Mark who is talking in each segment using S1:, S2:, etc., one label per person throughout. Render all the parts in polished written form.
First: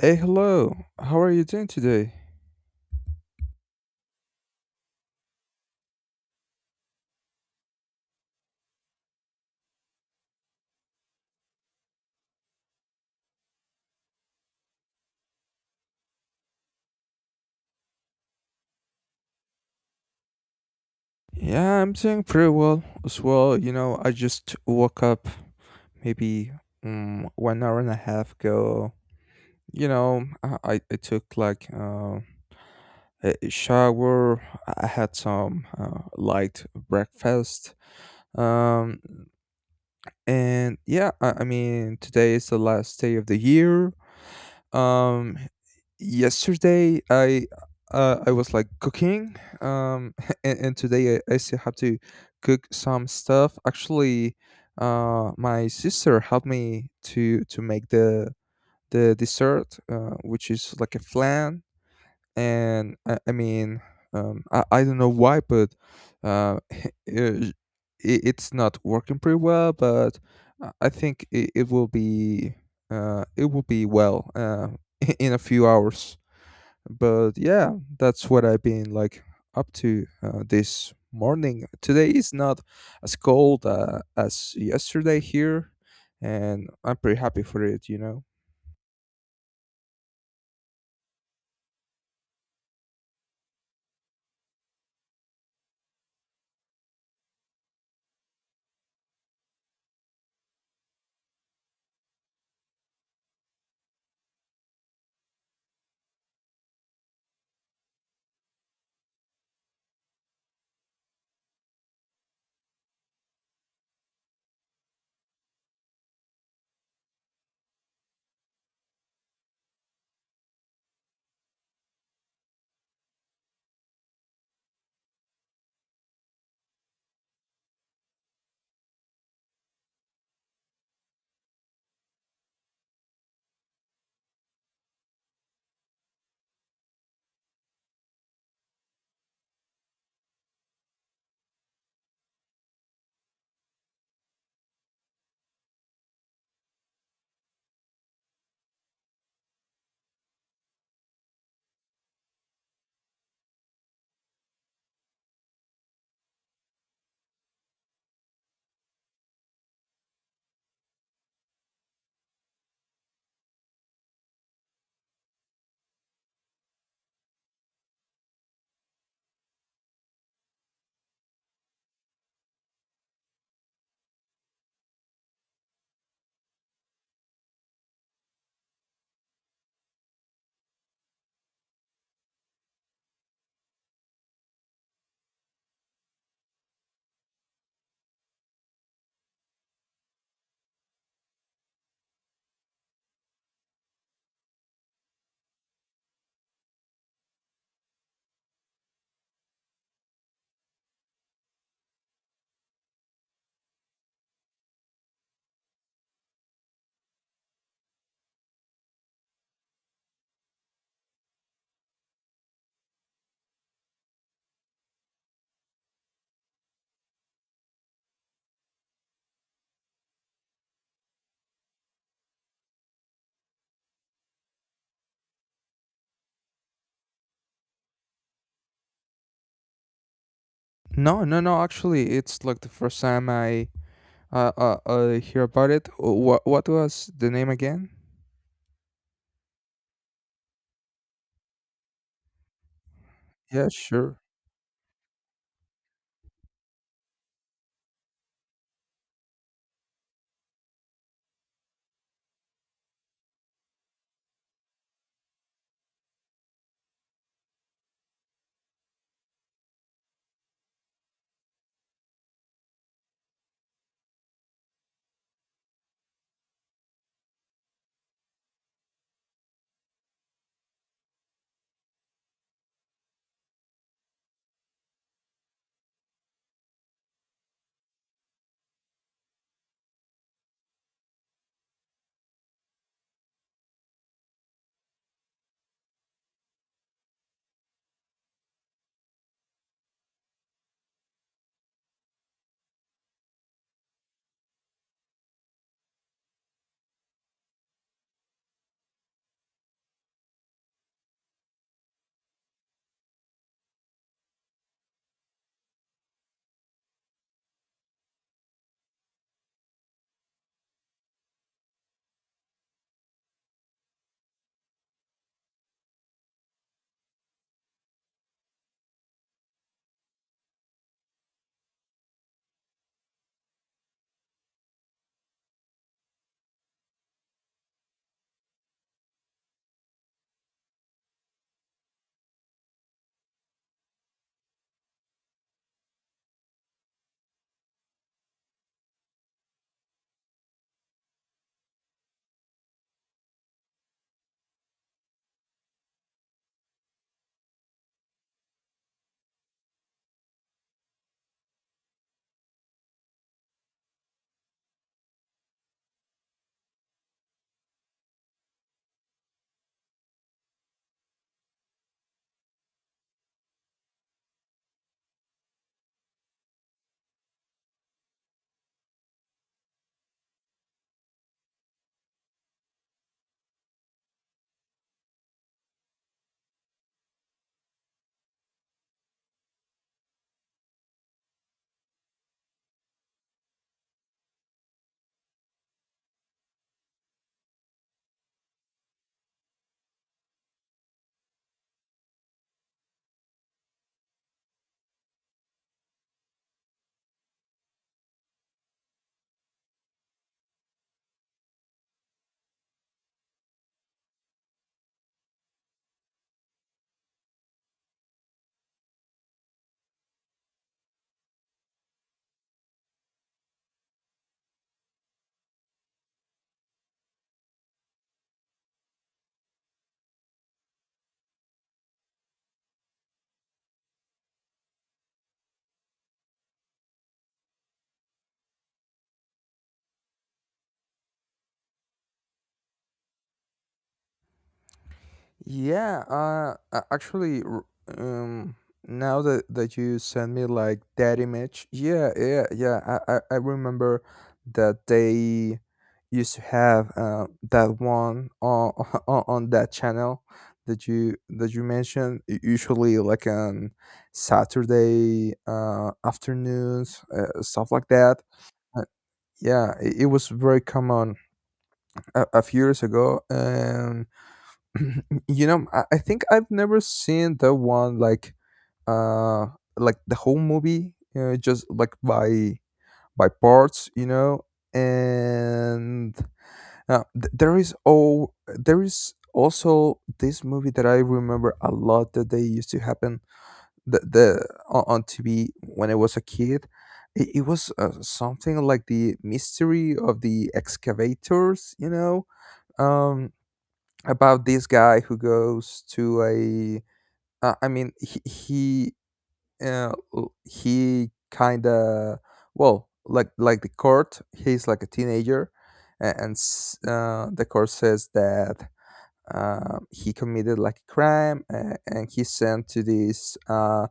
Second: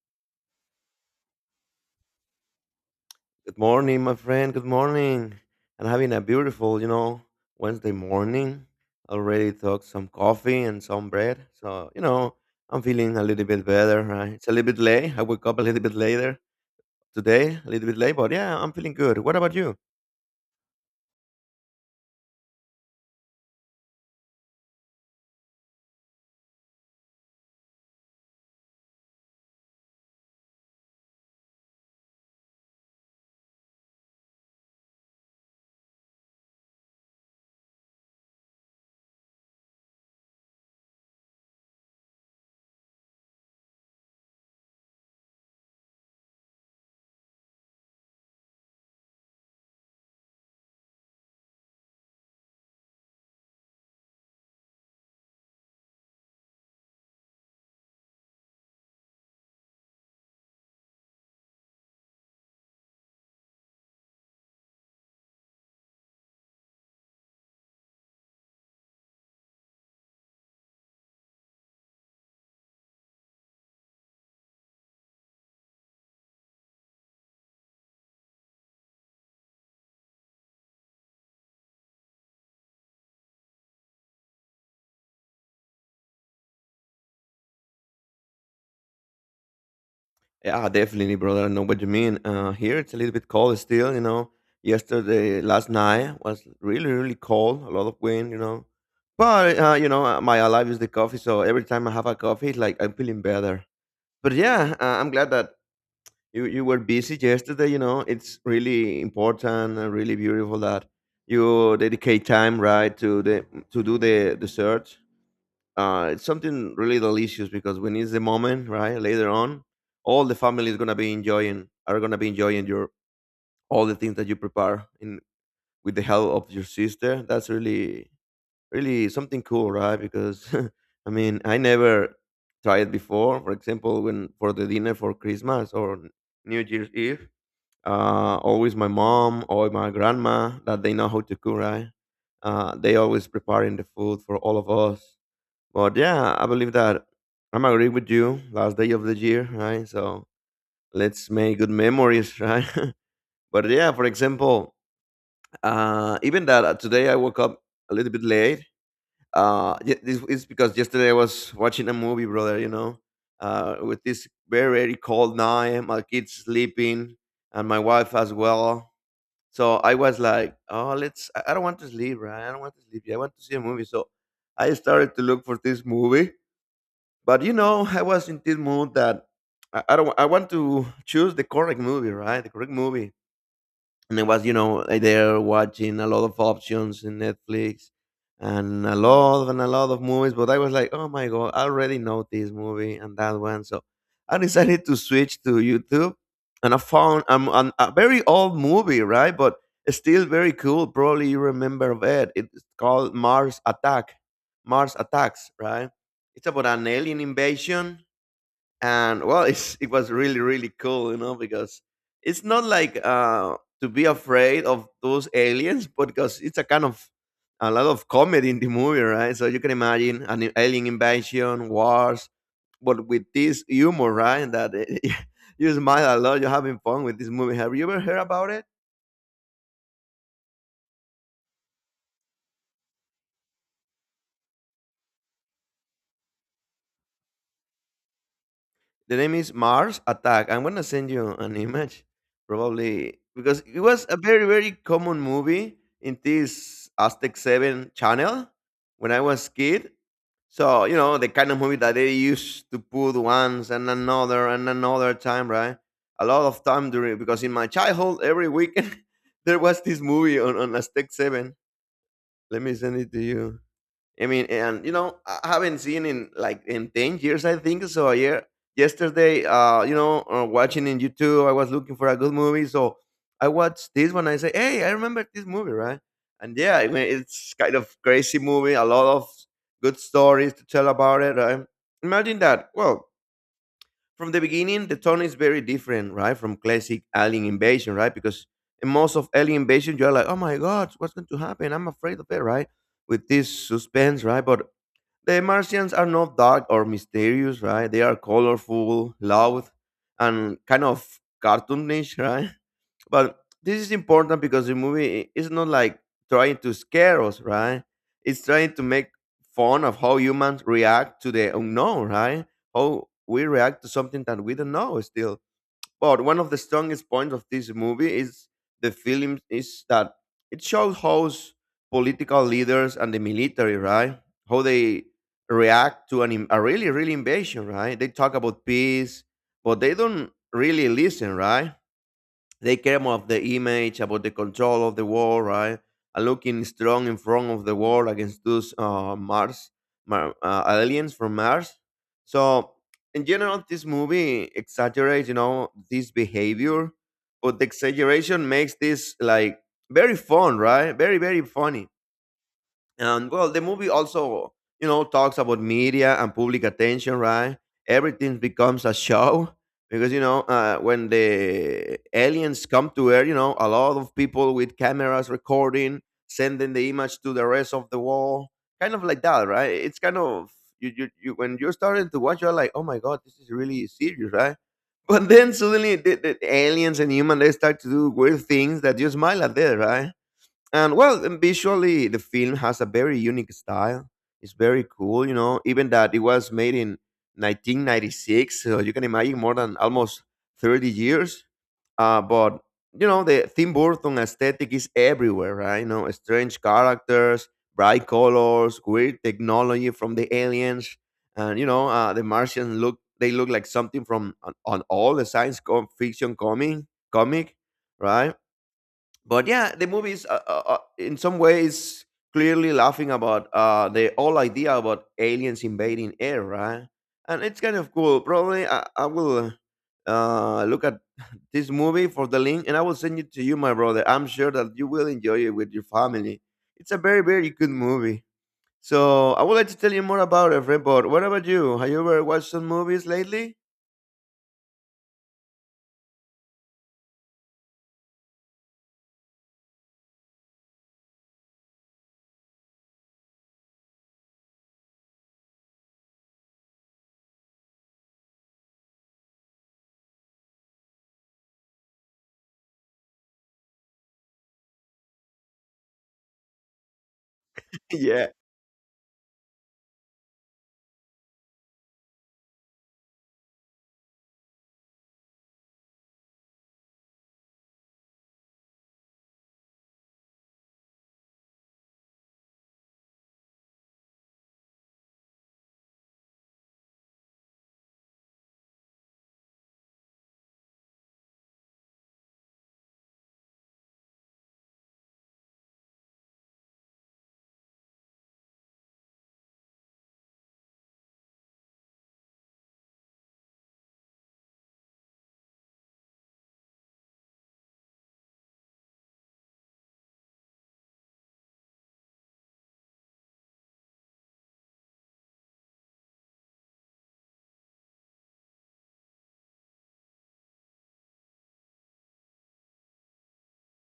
S1: Hey, hello. How are you doing today?
S2: Good morning, my friend. Good morning. I'm having a beautiful, you know, Wednesday morning. Already took some coffee and some bread. So, you know, I'm feeling a little bit better, right? It's a little bit late. I woke up a little bit later today, a little bit late, but yeah, I'm feeling good. What about you?
S1: Yeah, I'm doing pretty well as well. You know, I just woke up maybe 1 hour and a half ago. I took like a shower. I had some light breakfast. Um, And yeah, I mean, today is the last day of the year. Um, Yesterday I was like cooking. And today I still have to cook some stuff. Actually, my sister helped me to make the dessert, which is like a flan, and I don't know why, but uh, uh, it, it's not working pretty well. But I think it will be it will be well in a few hours. But yeah, that's what I've been like up to this morning. Today is not as cold as yesterday here, and I'm pretty happy for it.
S2: Yeah, definitely, brother. I know what you mean. Here it's a little bit cold still, you know. Yesterday, last night was really, really cold, a lot of wind, you know. But you know, my alive is the coffee. So every time I have a coffee, it's like I'm feeling better. But yeah, I'm glad that you were busy yesterday. You know, it's really important and really beautiful that you dedicate time right to the to do the search. It's something really delicious because when it's the moment, right? Later on, all the family is gonna be enjoying are gonna be enjoying your all the things that you prepare in with the help of your sister. That's really really something cool, right? Because I mean, I never tried before. For example, when for the dinner for Christmas or New Year's Eve, always my mom or my grandma that they know how to cook, right? They always preparing the food for all of us. But yeah, I believe that I'm agree with you. Last day of the year, right? So let's make good memories, right? But yeah, for example, even that today I woke up a little bit late. This is because yesterday I was watching a movie, brother, you know. With this very cold night, my kids sleeping and my wife as well, so I was like, oh, let's I don't want to sleep, right? I don't want to sleep, I want to see a movie. So I started to look for this movie, but you know I was in this mood that I don't wa- I want to choose the correct movie, right? The correct movie. And I was, you know, there watching a lot of options in Netflix and a lot of movies. But I was like, oh my god, I already know this movie and that one. So I decided to switch to YouTube, and I found a very old movie, right? But it's still very cool. Probably you remember of it. It's called Mars Attack. Mars Attacks, right? It's about an alien invasion, and well, it was really really cool, you know, because it's not like to be afraid of those aliens, but because it's a kind of a lot of comedy in the movie, right? So you can imagine an alien invasion wars but with this humor, right, that you smile a lot, you're having fun with this movie. Have you ever heard about it?
S1: No, no, no. Actually, it's like the first time I hear about it. What was the name again?
S2: The name is Mars Attack. I'm gonna send you an image, probably because
S1: Yeah,
S2: it was a
S1: sure.
S2: very common movie in this Aztec Seven channel when I was kid. So you know the kind of movie that they used to put once and another time, right? A lot of time during, because in my childhood every weekend there was this movie on Aztec Seven. Let me send it to you. I mean, and you know, I haven't seen in like in 10 years, I think. So yeah, yesterday, you know, watching in YouTube, I was looking for a good movie, so I watched this one. I say, hey, I remember this movie, right? And yeah, I mean, it's kind of crazy movie. A lot of good stories to tell about it, right? Imagine that. Well, from the beginning, the tone is very different, right, from classic Alien Invasion, right? Because in most of Alien Invasion, you're like, oh my god, what's going to happen? I'm afraid of it, right? With this suspense, right? But the Martians are not dark or mysterious, right? They are colorful, loud, and kind of cartoonish, right? But this is important because the movie is not like trying to scare us, right? It's trying to make fun of how humans react to the unknown, right? How we react to something that we don't know still. But one of the strongest points of this movie is the film is that it shows how political leaders and the military, right? How they react to a really, really invasion, right? They talk about peace, but they don't really listen, right? They care about the image, about the control of the world, right? And looking strong in front of the world against those Mars aliens from Mars. So, in general, this movie exaggerates, you know, this behavior, but the exaggeration makes this like very fun, right? Very, very funny. And well, the movie also, you know, talks about media and public attention, right? Everything becomes a show. Because you know, when the aliens come to Earth, you know, a lot of people with cameras recording, sending the image to the rest of the world, kind of like that, right? It's kind of you when you're starting to watch, you're like, oh my god, this is really serious, right? But then suddenly the aliens and human they start to do weird things that you smile at there, right? And well, and visually, the film has a very unique style. It's very cool, you know, even that it was made in 1996. So you can imagine more than almost 30 years. But you know, the Tim Burton aesthetic is everywhere, right? You know, strange characters, bright colors, weird technology from the aliens. And, you know, the Martians look, they look like something from on all the science fiction comic, right? But yeah, the movie is in some ways clearly laughing about the whole idea about aliens invading air, right? And it's kind of cool. Probably I will look at this movie for the link, and I will send it to you, my brother. I'm sure that you will enjoy it with your family. It's a very good movie. So I would like to tell you more about it, friend. But what about you? Have you ever watched some movies lately?
S1: Yeah, um, now that you sent me like that image, yeah, yeah, yeah, I remember that they used to have that one on, on that channel that you mentioned usually like on Saturday afternoons, stuff like that.
S2: Yeah.
S1: Yeah, it was very common a few years ago, and you know, I think I've never seen the one uh like the whole movie, just like by parts, you know. And there is all there is also this movie that I remember a lot that they used to happen the on TV when I was a kid. It was something like The Mystery of the Excavators, you know, um, about this guy who goes to a— I mean, he kind of— well, like the court. He's like a teenager, and, s the court says that he committed like a crime, and he's sent to this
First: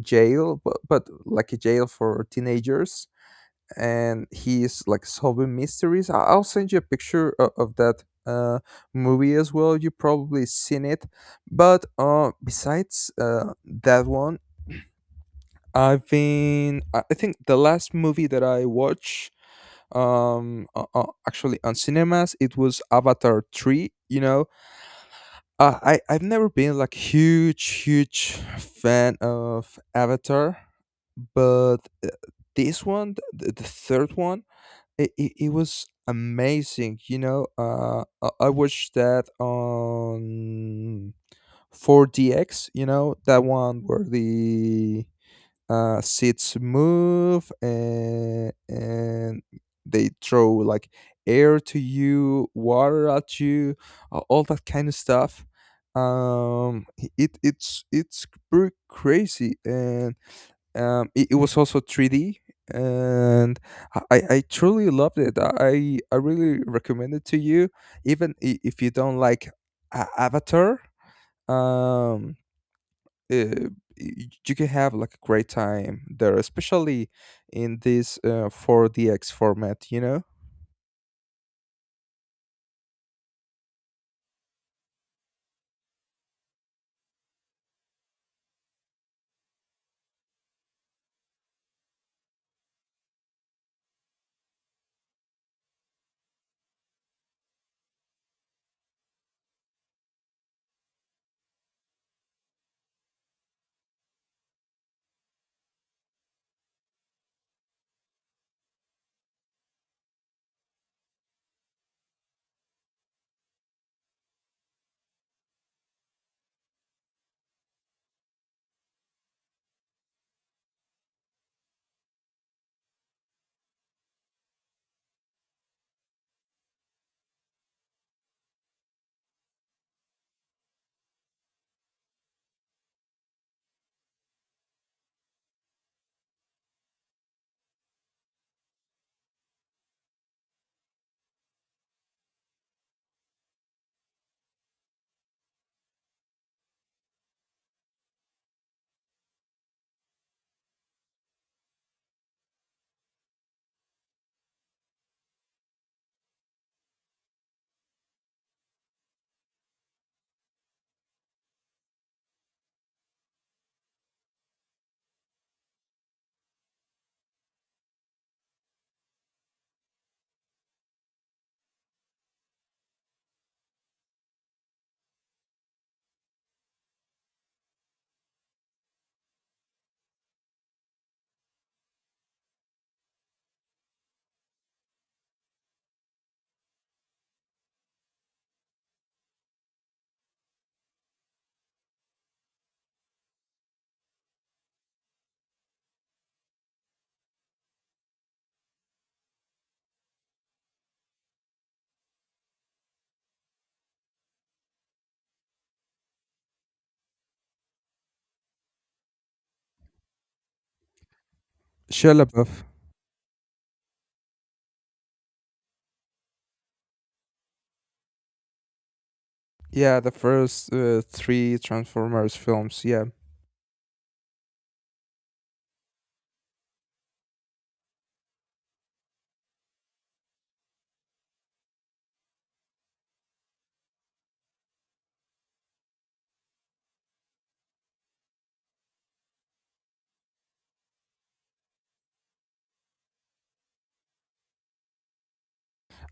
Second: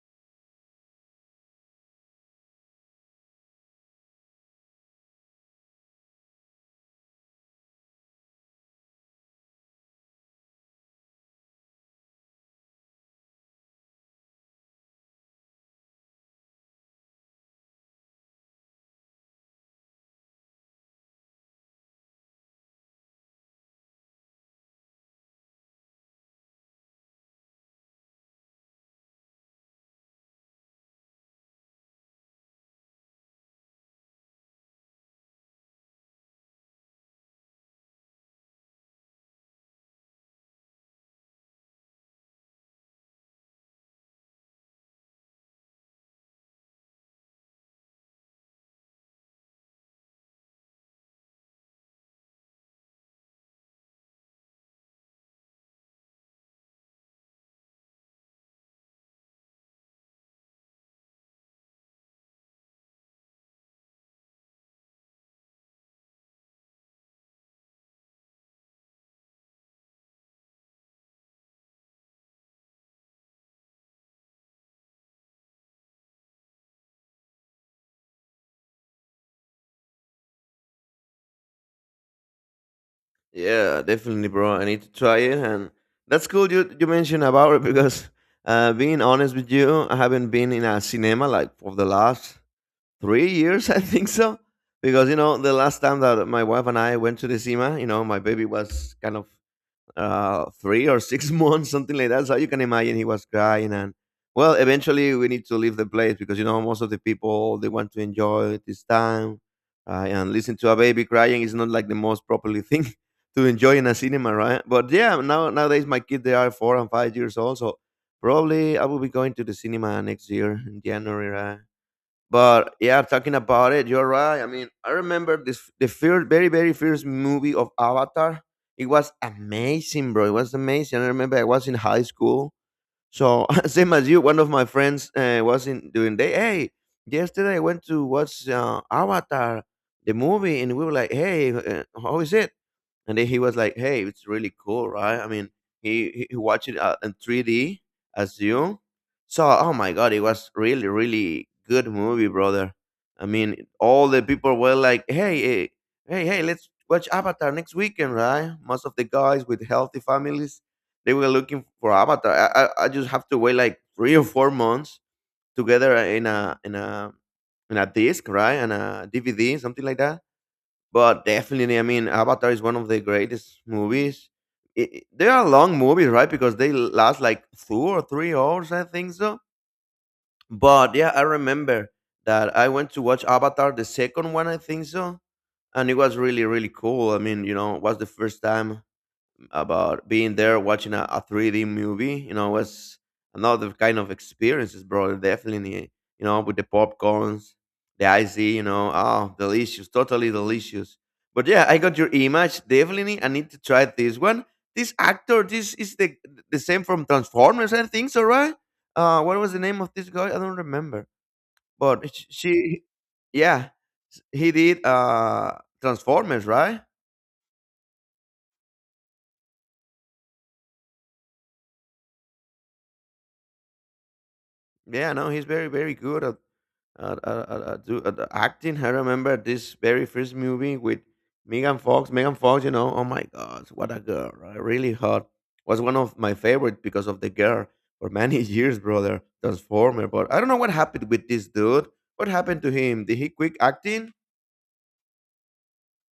S1: jail, but like a jail for teenagers, and he's like solving mysteries. I'll send you a picture of that movie as well. You probably seen it. But besides that one, I've been I think the last movie that I watched, actually on cinemas, it was Avatar 3, you know. I've never been like huge huge fan of Avatar, but uh, this one, the third one, it was amazing. You know, I watched that on 4DX. You know, that one where the seats move and they throw like air to you, water at you, all that kind of stuff. It's pretty crazy, and it was also three D, and I truly loved it. I really recommend it to you, even if you don't like Avatar. Um, uh, you can have like a great time there, especially in this 4DX format, you know?
S2: Yeah, definitely, bro. I need to try it, and that's cool. You mentioned about it because, being honest with you, I haven't been in a cinema like for the last 3 years. I think so, because you know the last time that my wife and I went to the cinema, you know, my baby was kind of three or six months, something like that. So you can imagine he was crying. And well, eventually we need to leave the place because you know most of the people they want to enjoy this time. And listen to a baby crying is not like the most properly thing to enjoy in a cinema, right? But yeah, now nowadays my kids they are 4 and 5 years old, so probably I will be going to the cinema next year in January, right? But yeah, talking about it, you're right. I mean, I remember this the first, very, very first movie of Avatar. It was amazing, bro. It was amazing. I remember I was in high school. So same as you, one of my friends was in doing day. Hey, yesterday I went to watch Avatar, the movie, and we were like, "Hey, how is it?" And then he was like, "Hey, it's really cool, right?" I mean, he watched it in 3D as you. So, oh my god, it was really really good movie, brother. I mean, all the people were like, "Hey, hey, hey, let's watch Avatar next weekend, right?" Most of the guys with healthy families, they were looking for Avatar. I just have to wait like 3 or 4 months together in a disc, right, and a DVD, something like that. But definitely, I mean, Avatar is one of the greatest movies. They are long movies, right? Because they last like 2 or 3 hours, I think so. But yeah, I remember that I went to watch Avatar, the second one, I think so, and it was really, really cool. I mean, you know, it was the first time about being there watching a 3D movie. You know, was another kind of experiences, bro. Definitely, you know, with the popcorns, the icy, you know, oh, delicious, totally delicious. But yeah, I got your image. Definitely, I need to try this one. This actor, this is the same from Transformers, I think, so right? What was the name of this guy? I don't remember.
S1: Shia
S2: But sh-
S1: LaBeouf.
S2: she, yeah, s- He did Transformers, right?
S1: Yeah, the first three Transformers films. Yeah,
S2: Yeah, no, he's very, very good at at acting. I remember this very first movie with Megan Fox. Megan Fox, you know, oh my God, what a girl, right? Really hot. Was one of my favorite because of the girl for many years, brother. Transformer, but I don't know what happened with this dude. What happened to him? Did he quit acting?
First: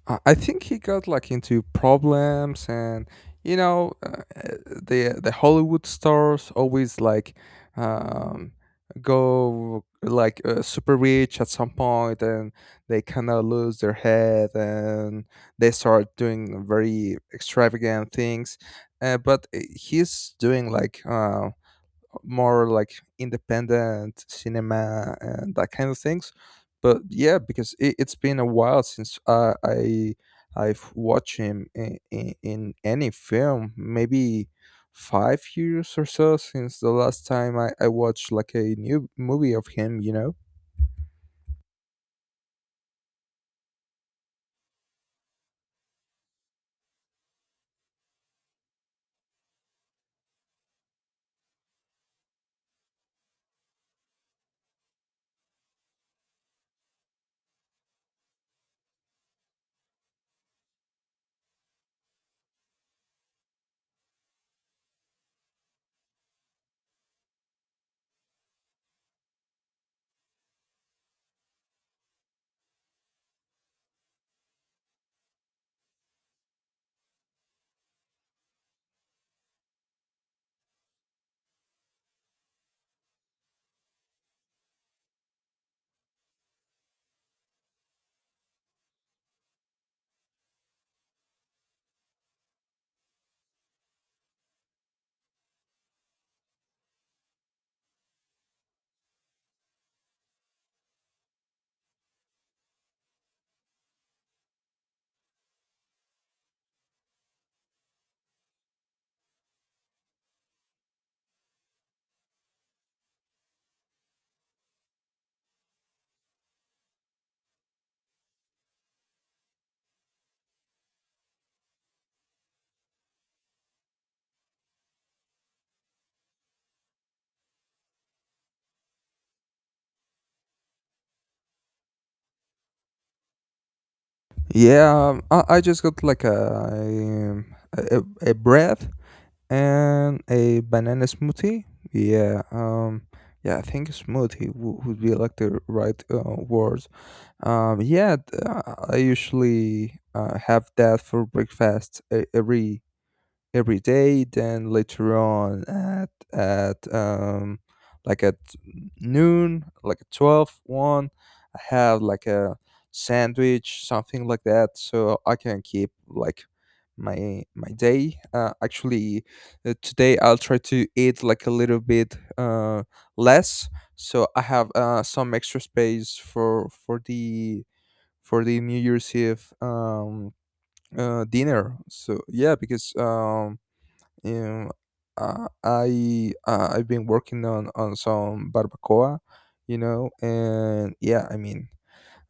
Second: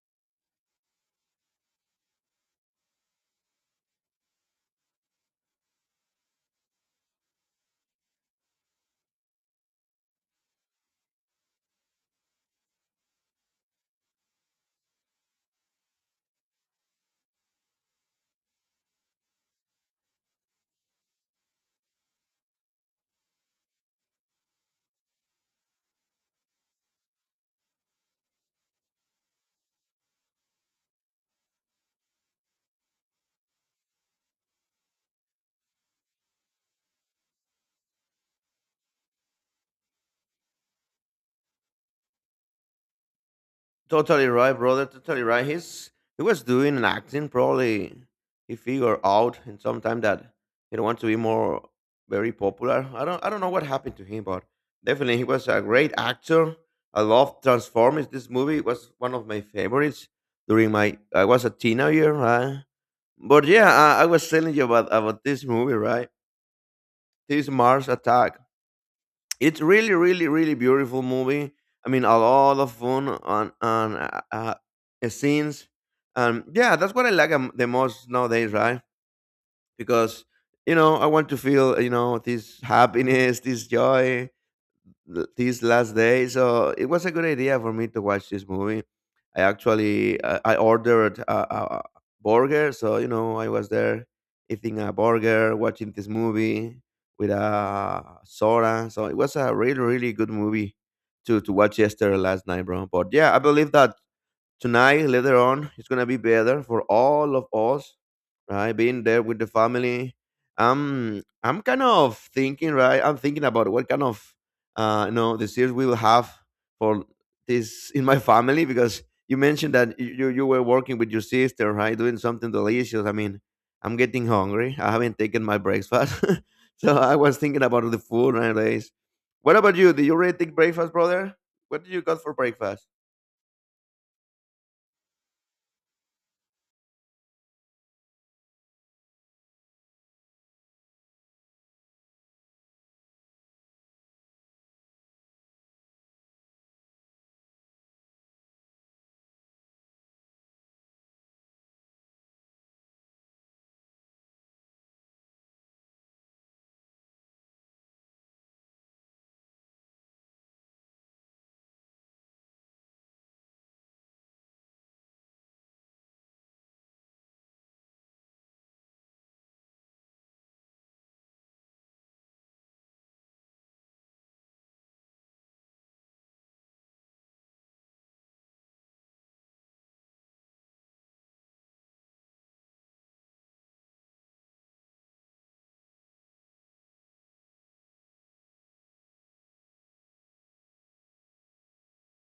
S1: I think he got like into problems, and you know, the Hollywood stars always like um, go like super rich at some point, and they kind of lose their head, and they start doing very extravagant things. But he's doing like more like independent cinema and that kind of things. But yeah, because it's been a while since I've watched him in any film. Maybe 5 years or so since the last time I watched like a new movie of him. You know.
S2: Totally right, brother. Totally right. He was doing an acting. Probably he figured out in some time that he don't want to be more very popular. I don't know what happened to him, but definitely he was a great actor. I love Transformers. This movie was one of my favorites during my I was a teenager. Right? But yeah, I was telling you about this movie, right? This Mars Attack. It's really, really, really beautiful movie. I mean, a lot of fun on scenes. Yeah, that's what I like the most nowadays, right? Because you know, I want to feel you know this happiness, this joy, these last days. So it was a good idea for me to watch this movie. I actually I ordered a burger, so you know I was there eating a burger, watching this movie with a soda. So it was a really really good movie to watch yesterday last night, bro. But yeah, I believe that tonight later on it's gonna be better for all of us, right? Being there with the family, I'm kind of thinking, right? I'm thinking about what kind of you know the series we will have for this in my family because you mentioned that you were working with your sister, right? Doing something delicious. I mean, I'm getting hungry. I haven't taken my breakfast. So I was thinking about the food nowadays. What about you? Did you already take breakfast, brother? What did you got for breakfast?
S1: Yeah, I just got like a a breath and a banana smoothie. Yeah, yeah, I think smoothie would be like the right word. I usually have that for breakfast every day. Then later on at like at noon, like at 12, one, I have like a sandwich, something like that, so I can keep like my day. Actually, today I'll try to eat like a little bit less, so I have some extra space for the for the New Year's Eve dinner. So yeah, because um, I've been working on some barbacoa, you know, and yeah, I mean,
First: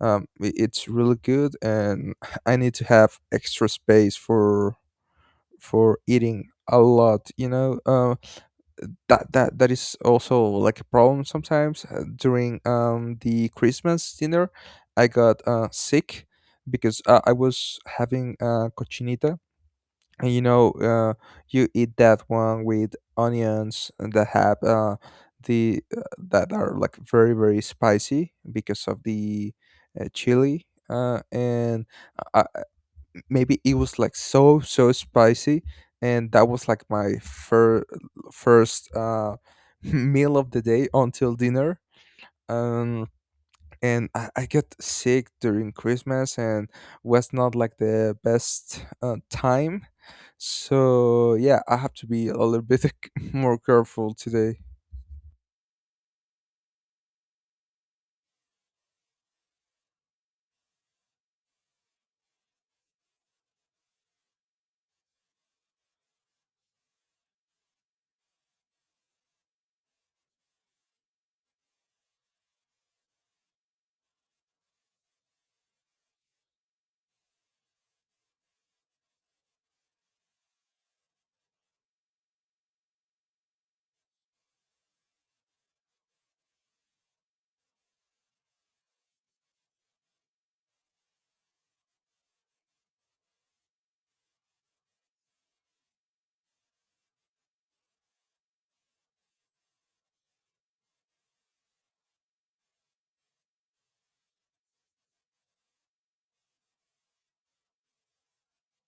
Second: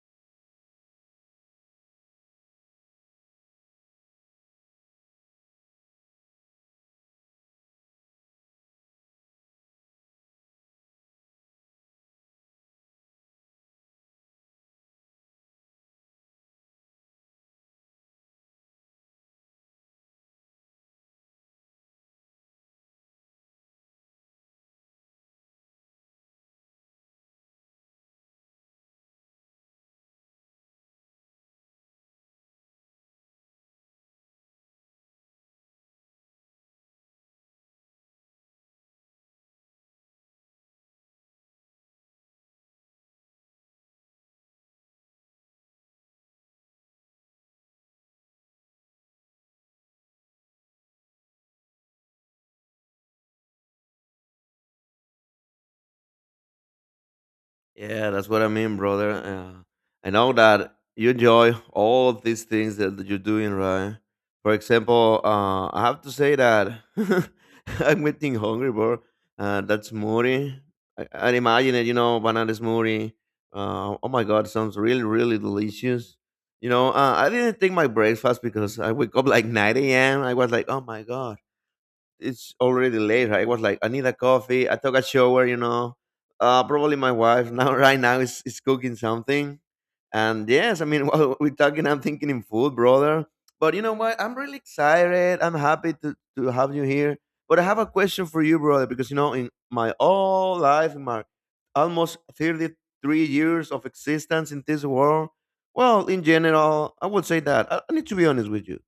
S1: it's really good, and I need to have extra space for eating a lot, you know. That is also like a problem sometimes during the Christmas dinner. I got sick because I was having cochinita, and you know, you eat that one with onions that have the that are like very very spicy because of the chili, and uh, uh, maybe it was like so so spicy, and that was like my first meal of the day until dinner, um and I got sick during Christmas, and was not like the best time. So yeah, I have to be a little bit more careful today.
S2: Yeah, that's what I mean, brother. I know that you enjoy all of these things that you're doing, right? For example, I have to say that I'm getting hungry, bro. That smoothie, I imagine it, you know, banana smoothie. Oh my God, sounds really, really delicious. You know, I didn't take my breakfast because I wake up like 9 a.m. I was like, oh my God, it's already late. I was like, I need a coffee. I took a shower, you know. Probably my wife now right now is cooking something. And yes, I mean while we're talking, I'm thinking in food, brother. But you know what? I'm really excited. I'm happy to have you here. But I have a question for you, brother, because you know, in my whole life, in my almost 33 years of existence in this world, well, in general, I would say that I need to be honest with you.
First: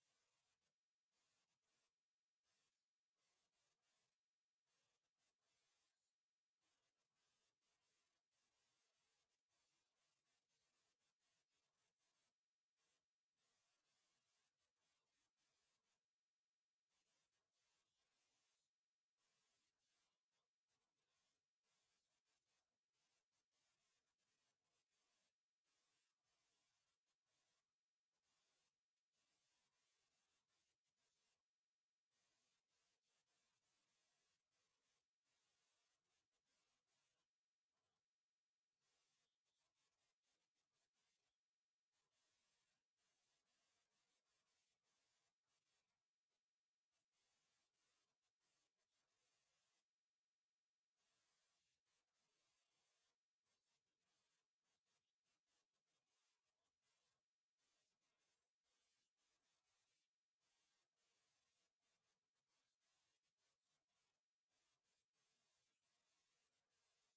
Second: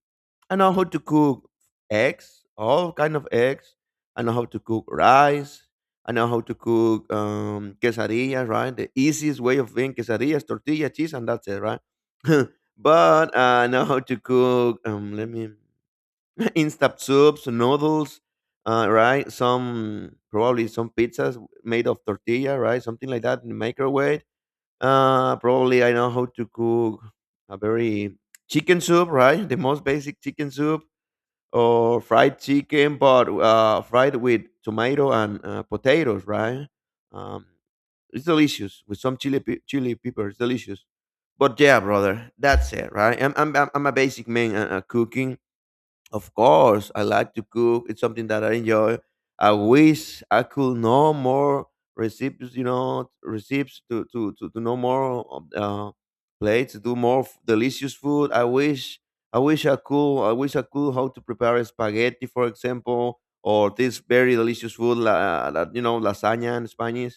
S2: I know how to cook eggs, all kind of eggs. I know how to cook rice. I know how to cook quesadillas, right? The easiest way of doing quesadillas, tortilla, cheese, and that's it, right? But I know how to cook. Let me instant soups, noodles, right? Some probably some pizzas made of tortilla, right? Something like that in the microwave. Probably I know how to cook a very chicken soup, right? The most basic chicken soup or fried chicken, but fried with tomato and potatoes, right? Um, it's delicious with some chili pepper. It's delicious. But yeah, brother, that's it, right? I'm a basic man cooking. Of course, I like to cook. It's something that I enjoy. I wish I could know more recipes, you know, recipes to know more of, plates, do more delicious food. I wish I could. I wish I could how to prepare spaghetti, for example, or this very delicious food, you know, lasagna in Spanish.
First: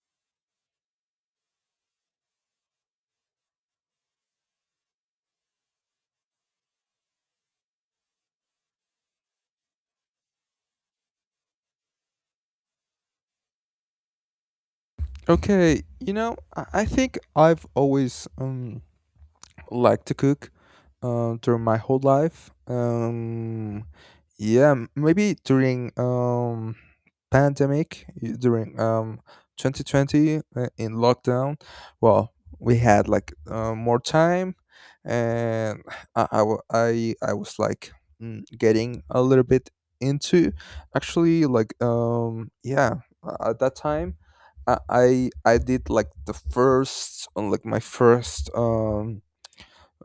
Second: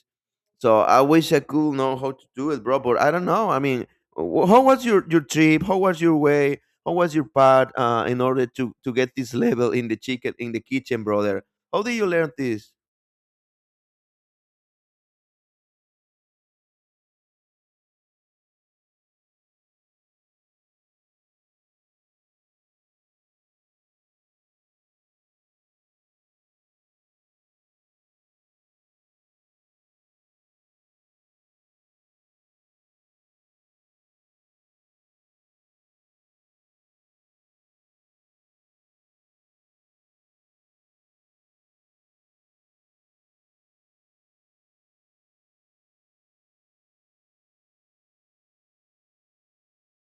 S2: So I wish I could know how to do it, bro. But I don't know. I mean, how was your trip? How was your way? How was your part in order to get this level in the chicken in the kitchen, brother? How did you learn this?
S1: Okay, you know, I think I've always liked to cook during my whole life. Yeah, maybe during pandemic, during 2020, in lockdown, well, we had like more time, and I was like getting a little bit into— actually, like yeah, at that time I I I did like the first on like my first um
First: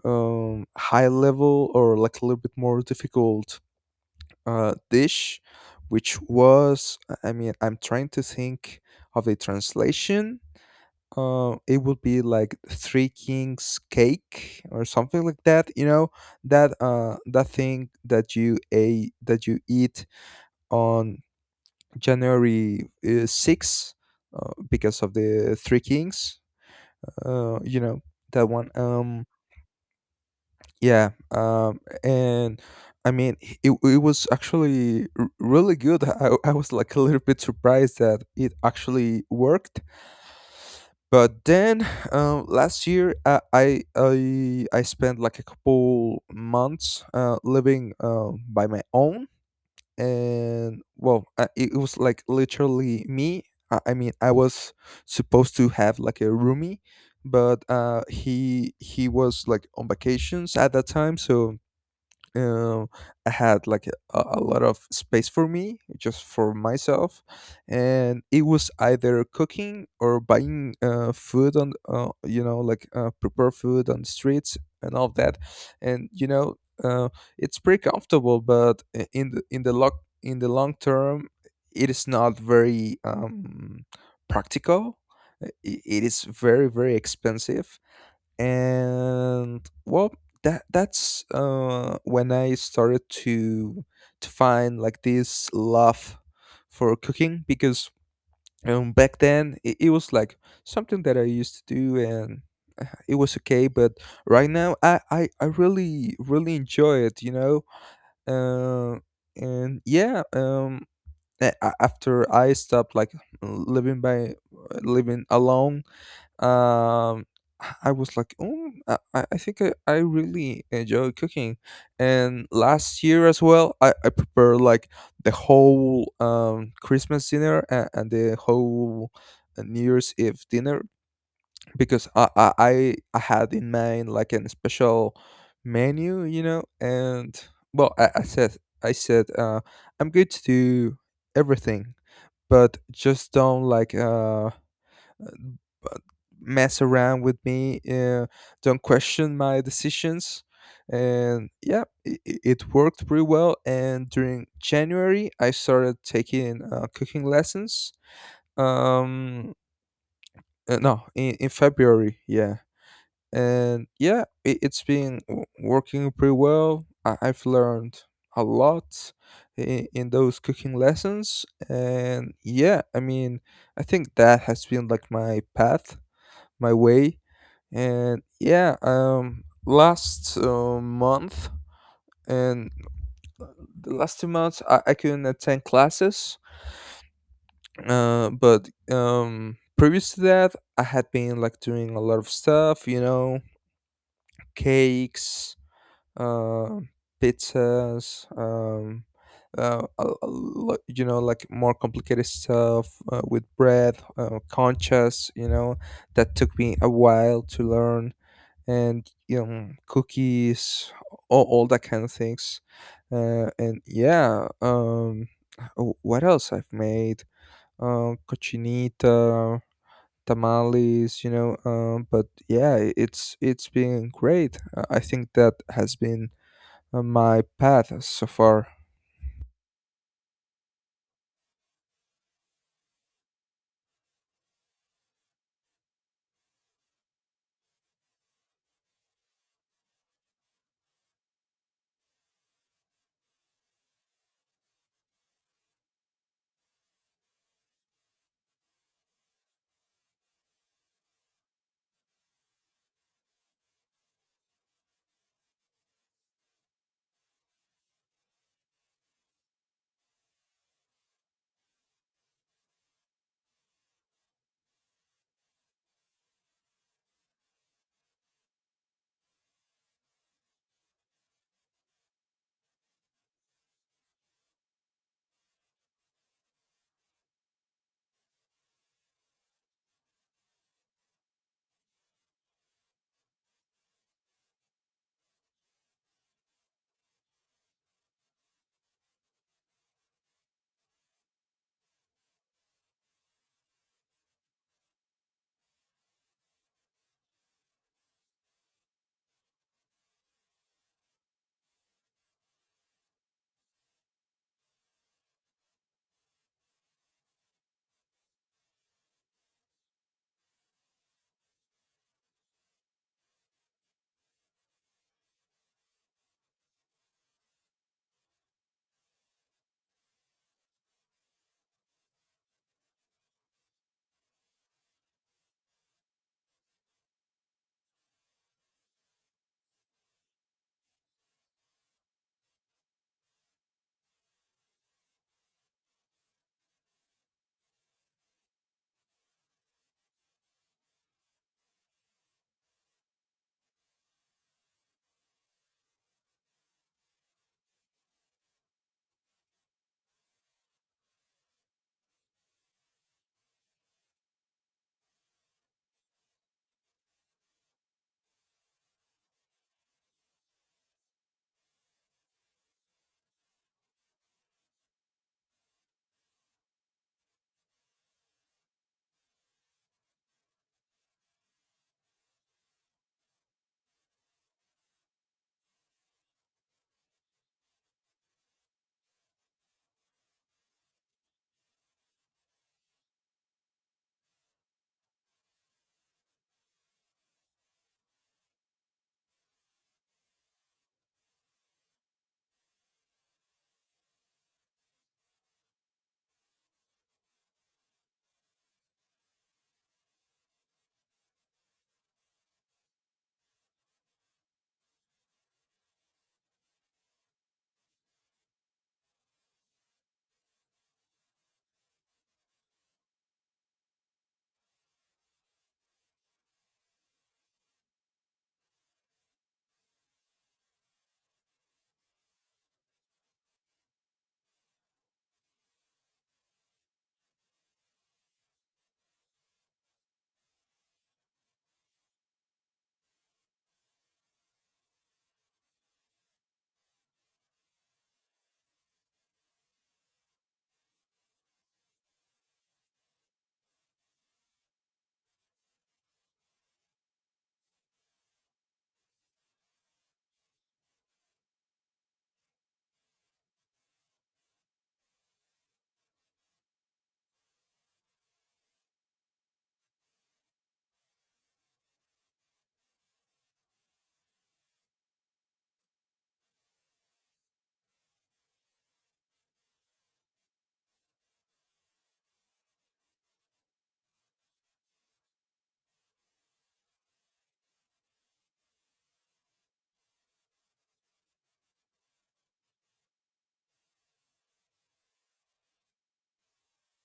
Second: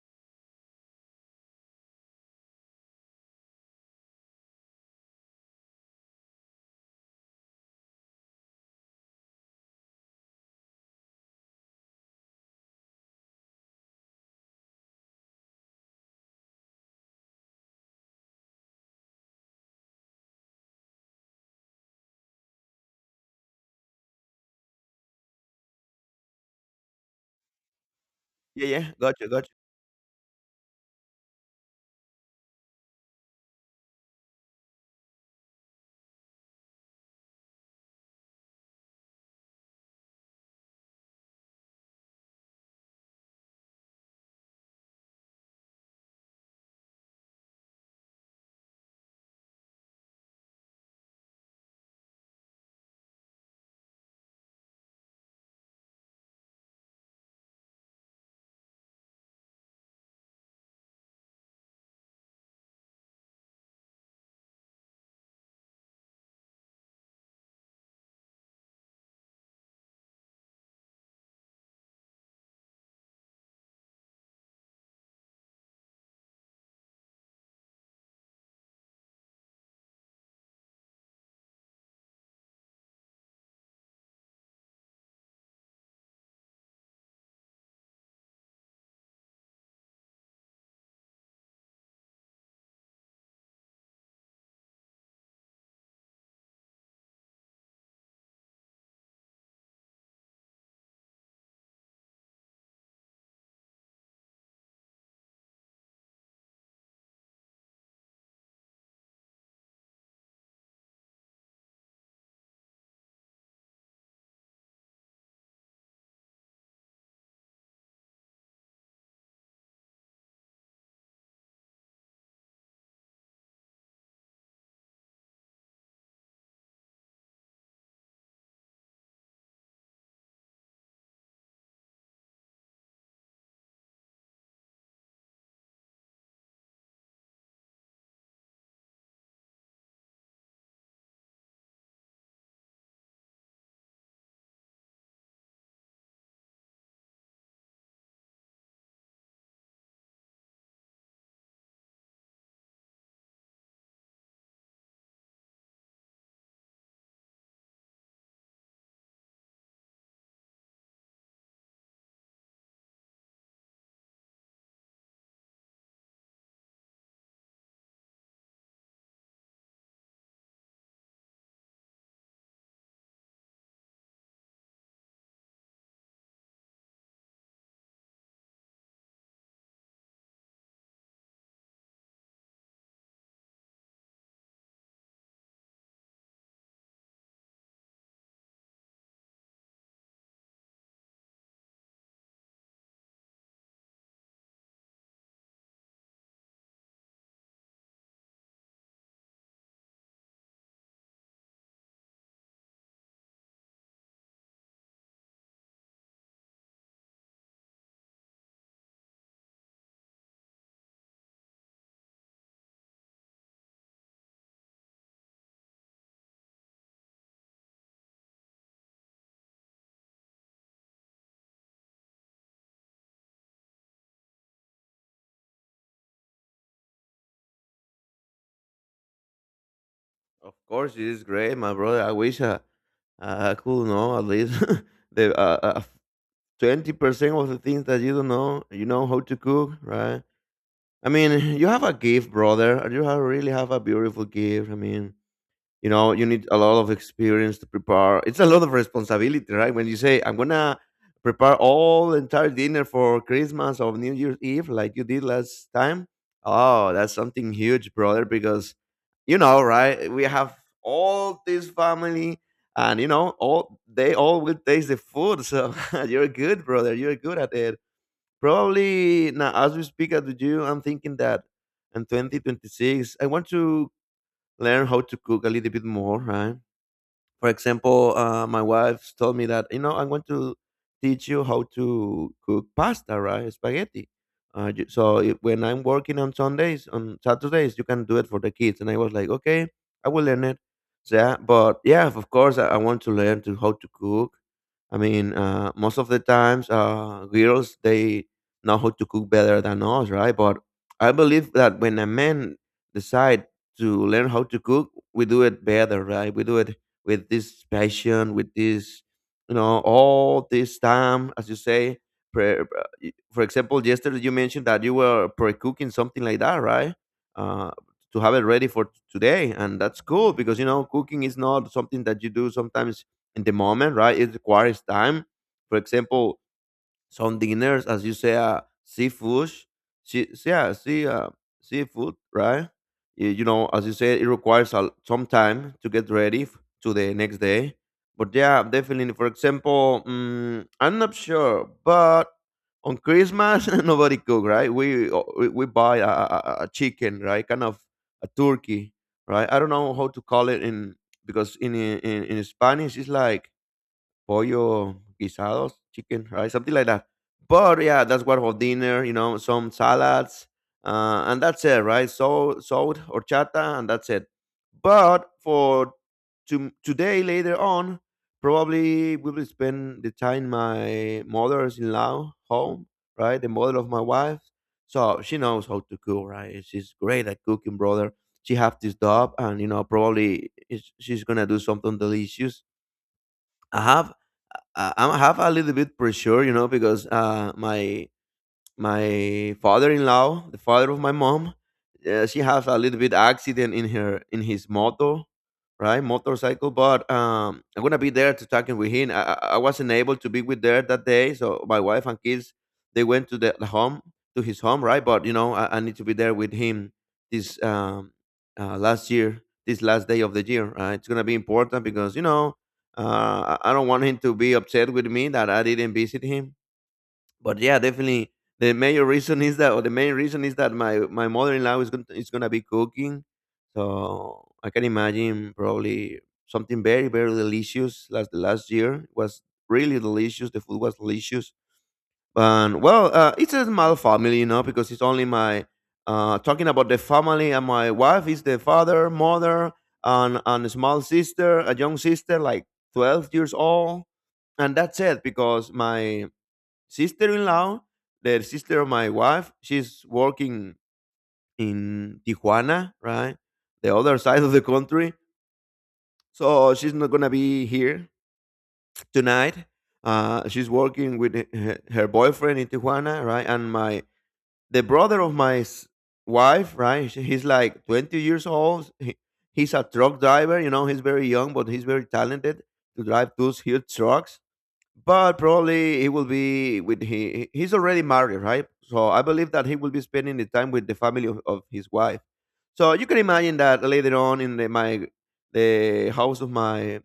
S1: um high level or like a little bit more difficult dish, which was— I mean, I'm trying to think of a translation. It would be like Three Kings cake or something like that. You know, that that thing that you a that you eat on January 6th because of the Three Kings. You know that
S2: Yeah,
S1: one.
S2: yeah, gotcha, gotcha.
S1: Yeah, and I mean, it was actually really good. I was like a little bit surprised that it actually worked. But then last year, I spent like a couple months living by my own, and well, it was like literally me. I mean, I was supposed to have like a roomie, but he was like on vacations at that time, so um, I had like a lot of space for me, just for myself, and it was either cooking or buying food on, you know, like prepare food on the streets and all that, and you know, uh, it's pretty comfortable, but in the long term, it is not very practical. It is very very expensive, and well, that's when I started to find like this love for cooking because back then it was like something that I used to do, and it was okay, but right now I really really enjoy it, you know. Uh, and yeah, after I stopped like living by living alone, um I was like, oh, I really enjoy cooking. And last year as well, I prepared like the whole Christmas dinner, and the whole New Year's Eve dinner because I had in mind like an special menu, you know, and well, I said I said, I'm good to do everything, but just don't like mess around with me, don't question my decisions. And yeah, it worked pretty well. And during January, I started taking cooking lessons. Um, no, in February, yeah. And yeah, it, it's been working pretty well. I've learned a lot in those cooking lessons. And yeah, I mean, I think that has been like my path, my way. And yeah, last month and the last 2 months, I couldn't attend classes. But previous to that, I had been like doing a lot of stuff, you know, cakes, uh, pizzas, you know, like more complicated stuff with bread, conchas, you know, that took me a while to learn, and you know, cookies, all that kind of things. And yeah, oh, what else I've made? Cochinita, tamales, you know. But yeah, it's been great. I think that has been my path so far.
S2: Of course, it is great, my brother. I wish I could know at least the 20% of the things that you don't know. You know how to cook, right? I mean, you have a gift, brother. You have, really have a beautiful gift. I mean, you know, you need a lot of experience to prepare. It's a lot of responsibility, right? When you say, I'm going to prepare all entire dinner for Christmas or New Year's Eve like you did last time. Oh, that's something huge, brother, because you know, right? We have all this family, and you know, all they all will taste the food. So you're good, brother. You're good at it. Probably now, as we speak at you, I'm thinking that in 2026, I want to learn how to cook a little bit more, right? For example, my wife told me that, you know, I'm going to teach you how to cook pasta, right? Spaghetti. So it, when I'm working on Sundays, on Saturdays, you can do it for the kids. And I was like, okay, I will learn it. So, yeah, but yeah, of course, I want to learn to how to cook. I mean, most of the times, girls they know how to cook better than us, right? But I believe that when a man decide to learn how to cook, we do it better, right? We do it with this passion, with this, you know, all this time, as you say. Pre- For example, yesterday you mentioned that you were pre-cooking something like that, right? Uh, to have it ready for today, and that's cool because you know cooking is not something that you do sometimes in the moment, right? It requires time. For example, some dinners, as you say, seafood, see, yeah, sea, uh, seafood, right? You know, as you said, it requires a, some time to get ready to the next day. But yeah, definitely. For example, mm, I'm not sure, but on Christmas nobody cook, right? We buy a chicken, right? Kind of a turkey, right? I don't know how to call it in because in in Spanish it's like pollo guisados, chicken, right? Something like that. But yeah, that's what for dinner, you know, some salads, and that's it, right? So salt, horchata, and that's it. But for to, today later on, probably we will spend the time my mother's in law home, right? The mother of my wife. So she knows how to cook, right? She's great at cooking, brother. She have this job, and you know, she's gonna do something delicious. I have I have a little bit pressure, you know, because my my father-in-law, the father of my mom, she has a little bit accident in her in his motor, right? Motorcycle, but I'm gonna be there to talking with him. I wasn't able to be with there that day, so my wife and kids they went to the home to his home, right? But you know, I need to be there with him this um this last day of the year. Right? It's gonna be important because you know. I don't want him to be upset with me that I didn't visit him but yeah, definitely the major reason is that, or the main reason is that my mother in law is is gonna be cooking, so I can imagine probably something very very delicious. Last The last year it was really delicious. The food was delicious, and well, it's a small family, you know, because it's only my talking about the family and my wife is the father, mother, and a small sister, a young sister like 12 years old, and that's it because my sister-in-law, the sister of my wife, she's working in Tijuana, right? The other side of the country. So she's not gonna be here tonight. She's working with her boyfriend in Tijuana, right? And my the brother of wife, right? He's like 20 years old. He's a truck driver, you know. He's very young, but he's very talented to drive those huge trucks. But probably he will be with he's already married, right? So I believe that he will be spending the time with the family of his wife. So you can imagine that later on in the house of my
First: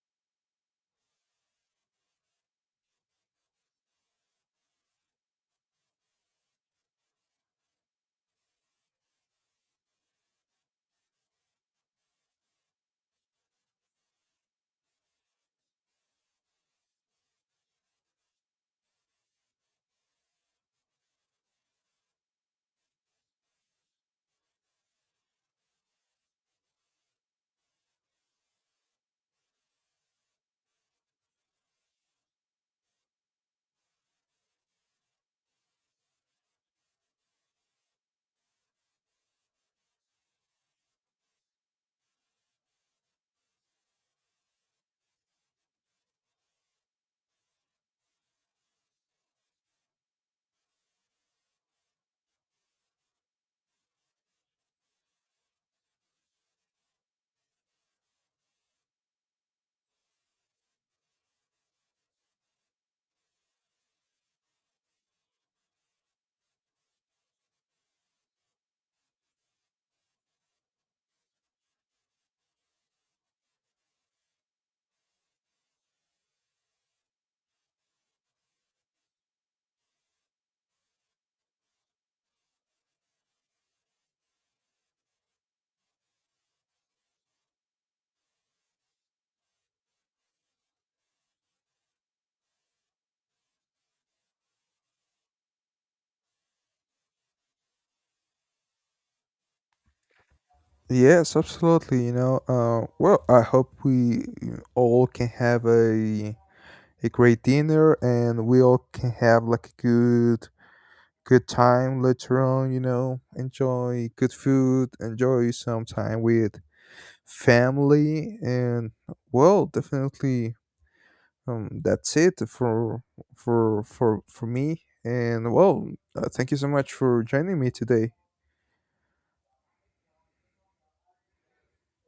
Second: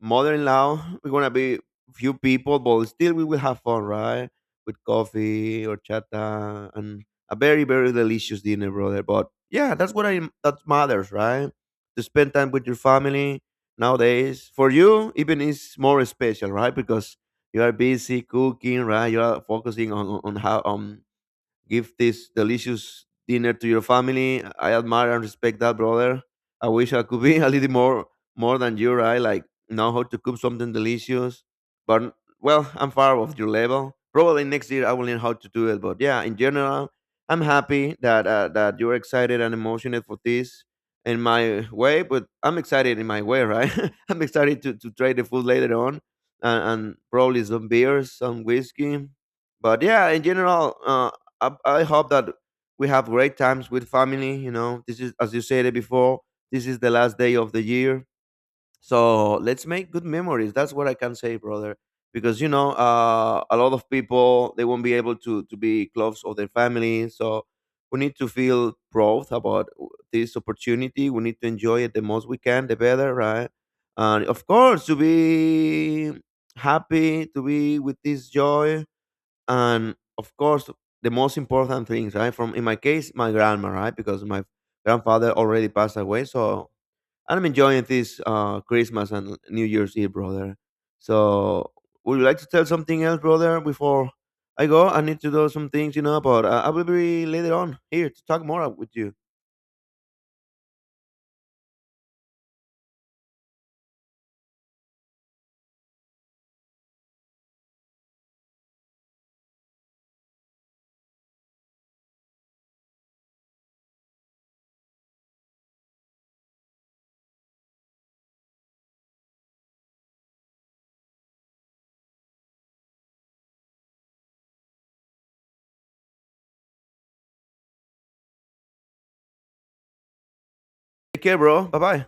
S2: mother-in-law, we're gonna be few people, but still we will have fun, right? With coffee or chata and a very, very delicious dinner, brother. But yeah, that's what I that matters, right? To spend time with your family nowadays. For you, even is more special, right? Because you are busy cooking, right? You are focusing on how on give this delicious dinner to your family. I admire and respect that, brother. I wish I could be a little more more than you, right? Like know how to cook something delicious. But well, I'm far off your level. Probably next year I will learn how to do it. But yeah, in general, I'm happy that that you're excited and emotional for this in my way. But I'm excited in my way, right? I'm excited to try the food later on, and probably some beers, some whiskey. But yeah, in general, I hope that we have great times with family. You know, this is as you said it before. This is the last day of the year, so let's make good memories. That's what I can say, brother. Because you know, a lot of people they won't be able to be close of their family. So we need to feel proud about this opportunity. We need to enjoy it the most we can, the better, right? And of course, to be happy, to be with this joy and of course the most important things, right? From in my case my grandma, right? Because my grandfather already passed away, so I'm enjoying this Christmas and New Year's Eve, brother. So would you like to tell something else, brother, before I go? I need to do some things, you know, but I will be later on here to talk more with you.
S1: Yes, absolutely. You know, well, I hope we all can have a great dinner, and we all can have like a good good time later on, you know, enjoy good food, enjoy some time with family. And well, definitely that's it for for me. And well, thank you so much for joining me today.
S2: Take care, bro. Bye bye.